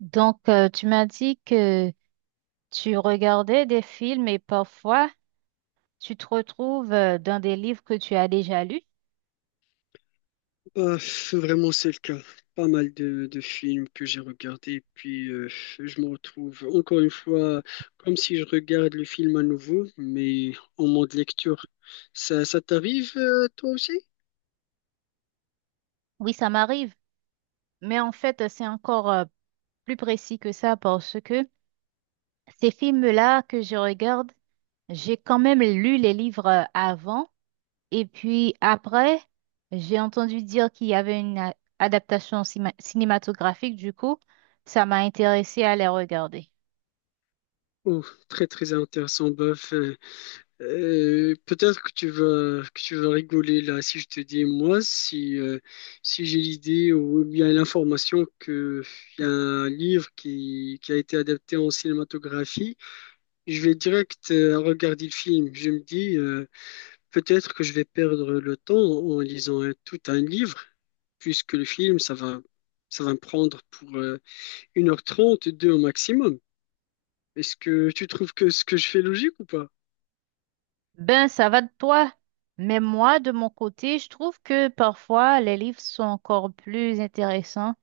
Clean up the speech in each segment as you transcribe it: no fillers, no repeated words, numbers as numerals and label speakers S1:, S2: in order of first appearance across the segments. S1: Tu m'as dit que tu regardais des films et parfois tu te retrouves dans des livres que tu as déjà lus.
S2: Euh, Vraiment, c'est le cas. Pas mal de films que j'ai regardés, et puis je me retrouve encore une fois comme si je regarde le film à nouveau, mais en mode lecture. Ça t'arrive, toi aussi?
S1: Oui, ça m'arrive, mais en fait, c'est encore plus précis que ça parce que ces films-là que je regarde, j'ai quand même lu les livres avant et puis après, j'ai entendu dire qu'il y avait une adaptation cinématographique, du coup, ça m'a intéressé à les regarder.
S2: Oh, très très intéressant, bof. Peut-être que tu vas rigoler là si je te dis moi si si j'ai l'idée ou bien l'information que il y a un livre qui a été adapté en cinématographie. Je vais direct regarder le film. Je me dis, peut-être que je vais perdre le temps en lisant tout un livre, puisque le film, ça va me prendre pour 1h30, 2 au maximum. Est-ce que tu trouves que ce que je fais est logique ou pas?
S1: Ben, ça va de toi, mais moi, de mon côté, je trouve que parfois les livres sont encore plus intéressants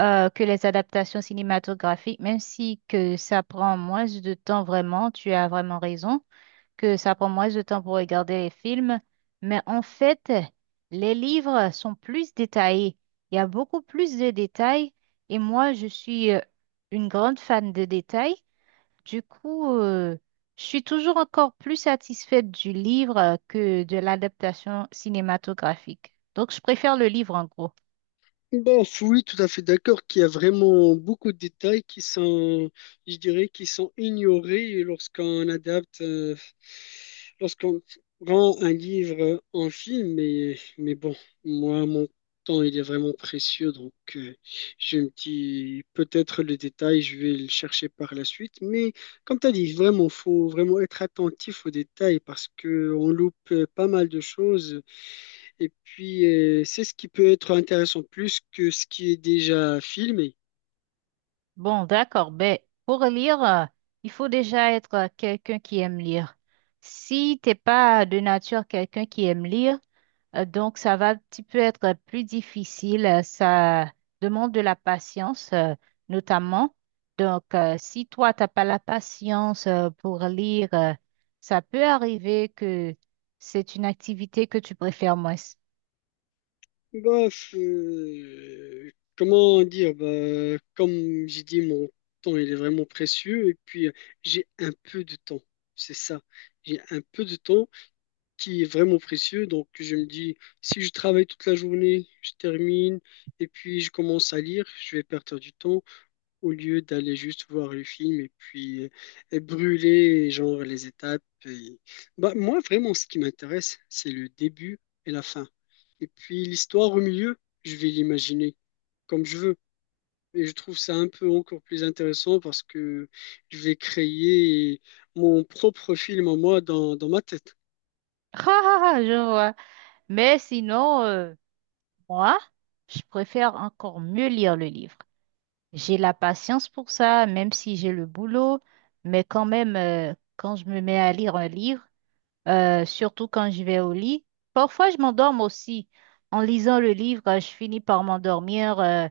S1: que les adaptations cinématographiques, même si que ça prend moins de temps vraiment, tu as vraiment raison. Que ça prend moins de temps pour regarder les films, mais en fait, les livres sont plus détaillés. Il y a beaucoup plus de détails et moi, je suis une grande fan de détails. Du coup, je suis toujours encore plus satisfaite du livre que de l'adaptation cinématographique. Donc, je préfère le livre en gros.
S2: Bon, oui, tout à fait d'accord qu'il y a vraiment beaucoup de détails qui sont, je dirais, qui sont ignorés lorsqu'on rend un livre en film. Mais bon, moi, mon temps, il est vraiment précieux, donc je me dis peut-être le détail, je vais le chercher par la suite. Mais comme tu as dit, vraiment, faut vraiment être attentif aux détails parce que on loupe pas mal de choses. Et puis, c'est ce qui peut être intéressant plus que ce qui est déjà filmé.
S1: Bon, d'accord. Ben, pour lire, il faut déjà être quelqu'un qui aime lire. Si t'es pas de nature quelqu'un qui aime lire, donc, ça va un petit peu être plus difficile. Ça demande de la patience, notamment. Donc, si toi, t'as pas la patience pour lire, ça peut arriver que c'est une activité que tu préfères moins.
S2: Bof, comment dire, bah, comme j'ai dit, mon temps, il est vraiment précieux. Et puis, j'ai un peu de temps. C'est ça. J'ai un peu de temps qui est vraiment précieux. Donc, je me dis, si je travaille toute la journée, je termine, et puis je commence à lire, je vais perdre du temps, au lieu d'aller juste voir le film et puis brûler genre les étapes. Bah, moi, vraiment, ce qui m'intéresse, c'est le début et la fin. Et puis l'histoire au milieu, je vais l'imaginer comme je veux. Et je trouve ça un peu encore plus intéressant parce que je vais créer mon propre film en moi dans ma tête.
S1: Ah, ah, ah, je vois. Mais sinon, moi, je préfère encore mieux lire le livre. J'ai la patience pour ça, même si j'ai le boulot, mais quand même, quand je me mets à lire un livre, surtout quand je vais au lit. Parfois, je m'endorme aussi. En lisant le livre, je finis par m'endormir.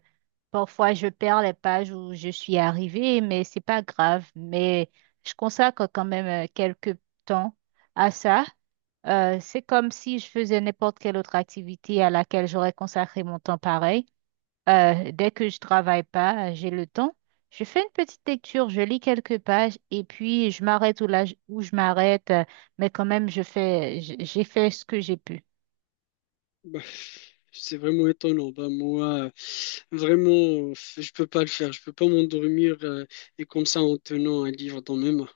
S1: Parfois, je perds les pages où je suis arrivée, mais c'est pas grave. Mais je consacre quand même quelques temps à ça. C'est comme si je faisais n'importe quelle autre activité à laquelle j'aurais consacré mon temps pareil. Dès que je travaille pas, j'ai le temps, je fais une petite lecture, je lis quelques pages et puis je m'arrête où, là, où je m'arrête, mais quand même, je fais, j'ai fait ce que j'ai pu.
S2: Bah, c'est vraiment étonnant. Bah, moi, vraiment, je peux pas le faire. Je peux pas m'endormir et comme ça en tenant un livre dans mes mains.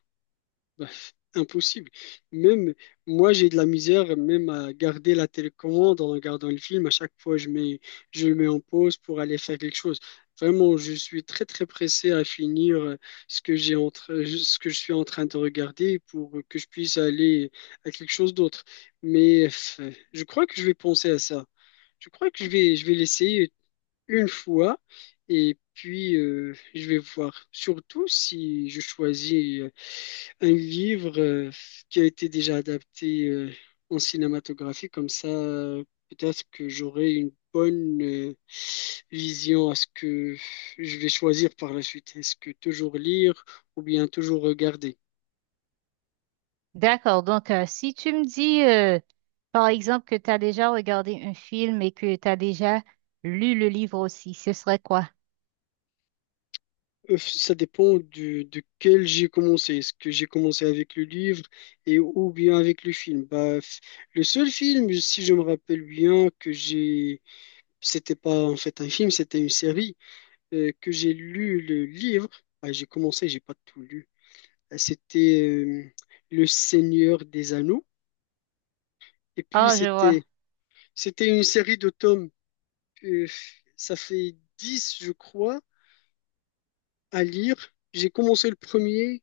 S2: Bah, impossible. Même moi, j'ai de la misère même à garder la télécommande en regardant le film. À chaque fois, je le mets en pause pour aller faire quelque chose. Vraiment, je suis très très pressé à finir ce que je suis en train de regarder pour que je puisse aller à quelque chose d'autre. Mais je crois que je vais penser à ça. Je crois que je vais l'essayer une fois et puis je vais voir. Surtout si je choisis un livre qui a été déjà adapté en cinématographie, comme ça peut-être que j'aurai une bonne vision à ce que je vais choisir par la suite. Est-ce que toujours lire ou bien toujours regarder?
S1: D'accord, donc si tu me dis, par exemple, que tu as déjà regardé un film et que tu as déjà lu le livre aussi, ce serait quoi?
S2: Ça dépend de quel j'ai commencé. Est-ce que j'ai commencé avec le livre ou bien avec le film? Bah, le seul film, si je me rappelle bien, que j'ai, c'était pas en fait un film, c'était une série, que j'ai lu le livre. Ah, j'ai commencé, j'ai pas tout lu. Ah, c'était Le Seigneur des Anneaux. Et puis
S1: Ah, je vois,
S2: c'était, c'était une série de tomes. Euh, ça fait 10, je crois, à lire. J'ai commencé le premier.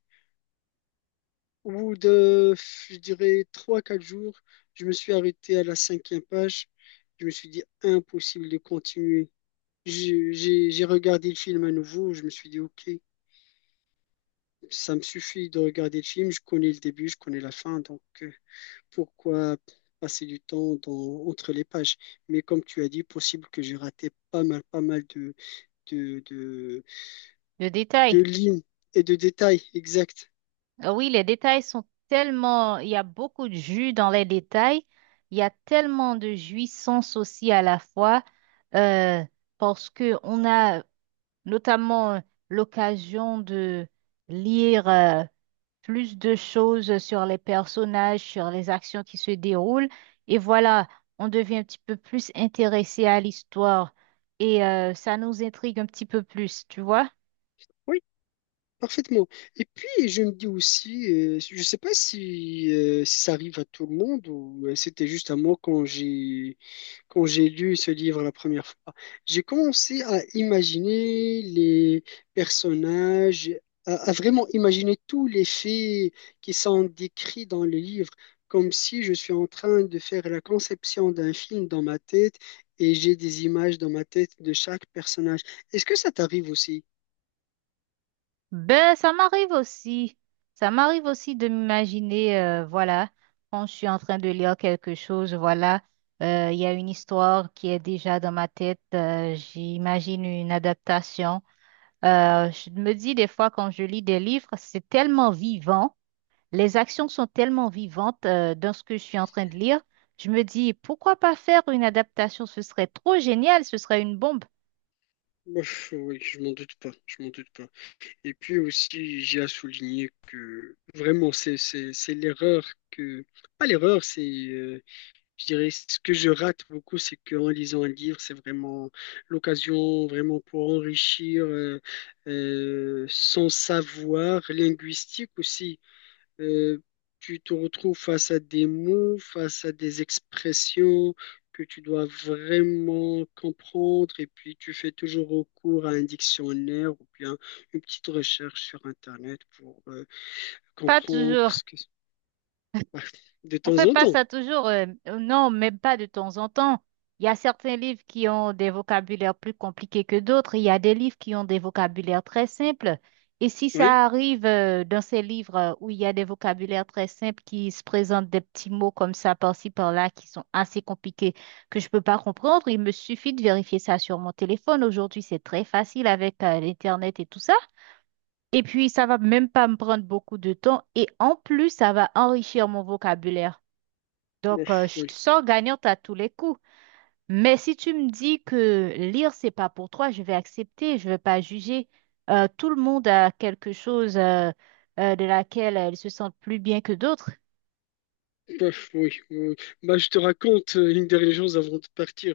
S2: Au bout de, je dirais, trois quatre jours, je me suis arrêté à la cinquième page. Je me suis dit, impossible de continuer. J'ai regardé le film à nouveau. Je me suis dit, OK, ça me suffit de regarder le film. Je connais le début, je connais la fin. Donc, pourquoi passer du temps entre les pages? Mais comme tu as dit, possible que j'ai raté pas mal de, de,
S1: le
S2: de
S1: détail.
S2: lignes et de détails exacts.
S1: Ah oui, les détails sont tellement, il y a beaucoup de jus dans les détails, il y a tellement de jouissance aussi à la fois, euh, parce que on a notamment l'occasion de lire plus de choses sur les personnages, sur les actions qui se déroulent, et voilà, on devient un petit peu plus intéressé à l'histoire et ça nous intrigue un petit peu plus, tu vois?
S2: Oui, parfaitement. Et puis, je me dis aussi, je ne sais pas si, si ça arrive à tout le monde ou c'était juste à moi quand j'ai lu ce livre la première fois. J'ai commencé à imaginer les personnages, à vraiment imaginer tous les faits qui sont décrits dans le livre, comme si je suis en train de faire la conception d'un film dans ma tête et j'ai des images dans ma tête de chaque personnage. Est-ce que ça t'arrive aussi?
S1: Ben, ça m'arrive aussi. Ça m'arrive aussi de m'imaginer, voilà, quand je suis en train de lire quelque chose, voilà, il y a une histoire qui est déjà dans ma tête. J'imagine une adaptation. Je me dis des fois quand je lis des livres, c'est tellement vivant, les actions sont tellement vivantes, dans ce que je suis en train de lire. Je me dis, pourquoi pas faire une adaptation? Ce serait trop génial, ce serait une bombe.
S2: Ouf, oui, je m'en doute pas. Et puis aussi, j'ai à souligner que vraiment, c'est l'erreur que... Pas l'erreur, c'est... je dirais, ce que je rate beaucoup, c'est qu'en lisant un livre, c'est vraiment l'occasion vraiment pour enrichir son savoir linguistique aussi. Euh, tu te retrouves face à des mots, face à des expressions que tu dois vraiment comprendre et puis tu fais toujours recours à un dictionnaire ou bien une petite recherche sur Internet pour
S1: Pas
S2: comprendre
S1: toujours.
S2: ce que... Ouais. De
S1: On
S2: temps
S1: fait
S2: en
S1: pas
S2: temps,
S1: ça toujours, non, même pas de temps en temps. Il y a certains livres qui ont des vocabulaires plus compliqués que d'autres. Il y a des livres qui ont des vocabulaires très simples. Et si
S2: oui.
S1: ça arrive dans ces livres où il y a des vocabulaires très simples qui se présentent des petits mots comme ça par-ci par-là qui sont assez compliqués que je peux pas comprendre, il me suffit de vérifier ça sur mon téléphone. Aujourd'hui, c'est très facile avec l'Internet et tout ça. Et puis, ça va même pas me prendre beaucoup de temps. Et en plus, ça va enrichir mon vocabulaire.
S2: Bon,
S1: Donc, je
S2: oui.
S1: sors gagnante à tous les coups. Mais si tu me dis que lire, c'est pas pour toi, je vais accepter, je vais pas juger. Tout le monde a quelque chose de laquelle il se sent plus bien que d'autres.
S2: Bof, oui, oui. Bah, je te raconte une dernière chose avant de partir.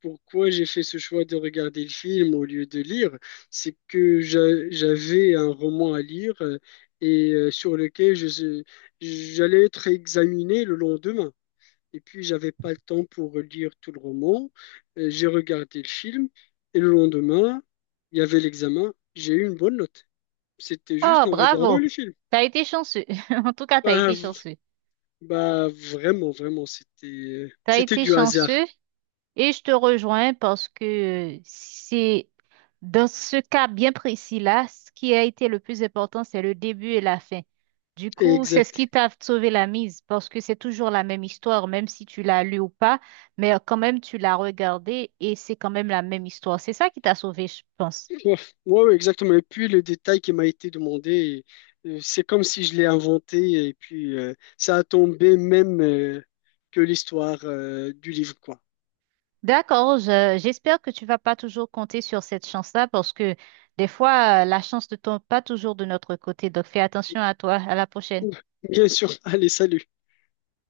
S2: Pourquoi j'ai fait ce choix de regarder le film au lieu de lire, c'est que j'avais un roman à lire sur lequel j'allais être examiné le lendemain. Et puis, j'avais pas le temps pour lire tout le roman. J'ai regardé le film et le lendemain, il y avait l'examen. J'ai eu une bonne note. C'était
S1: Oh,
S2: juste en regardant
S1: bravo!
S2: le film.
S1: T'as été chanceux. En tout cas, t'as
S2: Bah,
S1: été chanceux.
S2: bah, vraiment, vraiment, c'était
S1: T'as
S2: c'était
S1: été
S2: du hasard.
S1: chanceux. Et je te rejoins parce que c'est dans ce cas bien précis-là, ce qui a été le plus important, c'est le début et la fin. Du coup, c'est ce
S2: Exact.
S1: qui t'a sauvé la mise parce que c'est toujours la même histoire, même si tu l'as lu ou pas, mais quand même tu l'as regardée et c'est quand même la même histoire. C'est ça qui t'a sauvé, je pense.
S2: Ouais, ouais, exactement. Et puis le détail qui m'a été demandé, c'est comme si je l'ai inventé et puis ça a tombé même que l'histoire du livre, quoi.
S1: D'accord, j'espère que tu vas pas toujours compter sur cette chance-là parce que des fois, la chance ne tombe pas toujours de notre côté. Donc fais attention à toi. À la prochaine.
S2: Bien sûr. Allez, salut.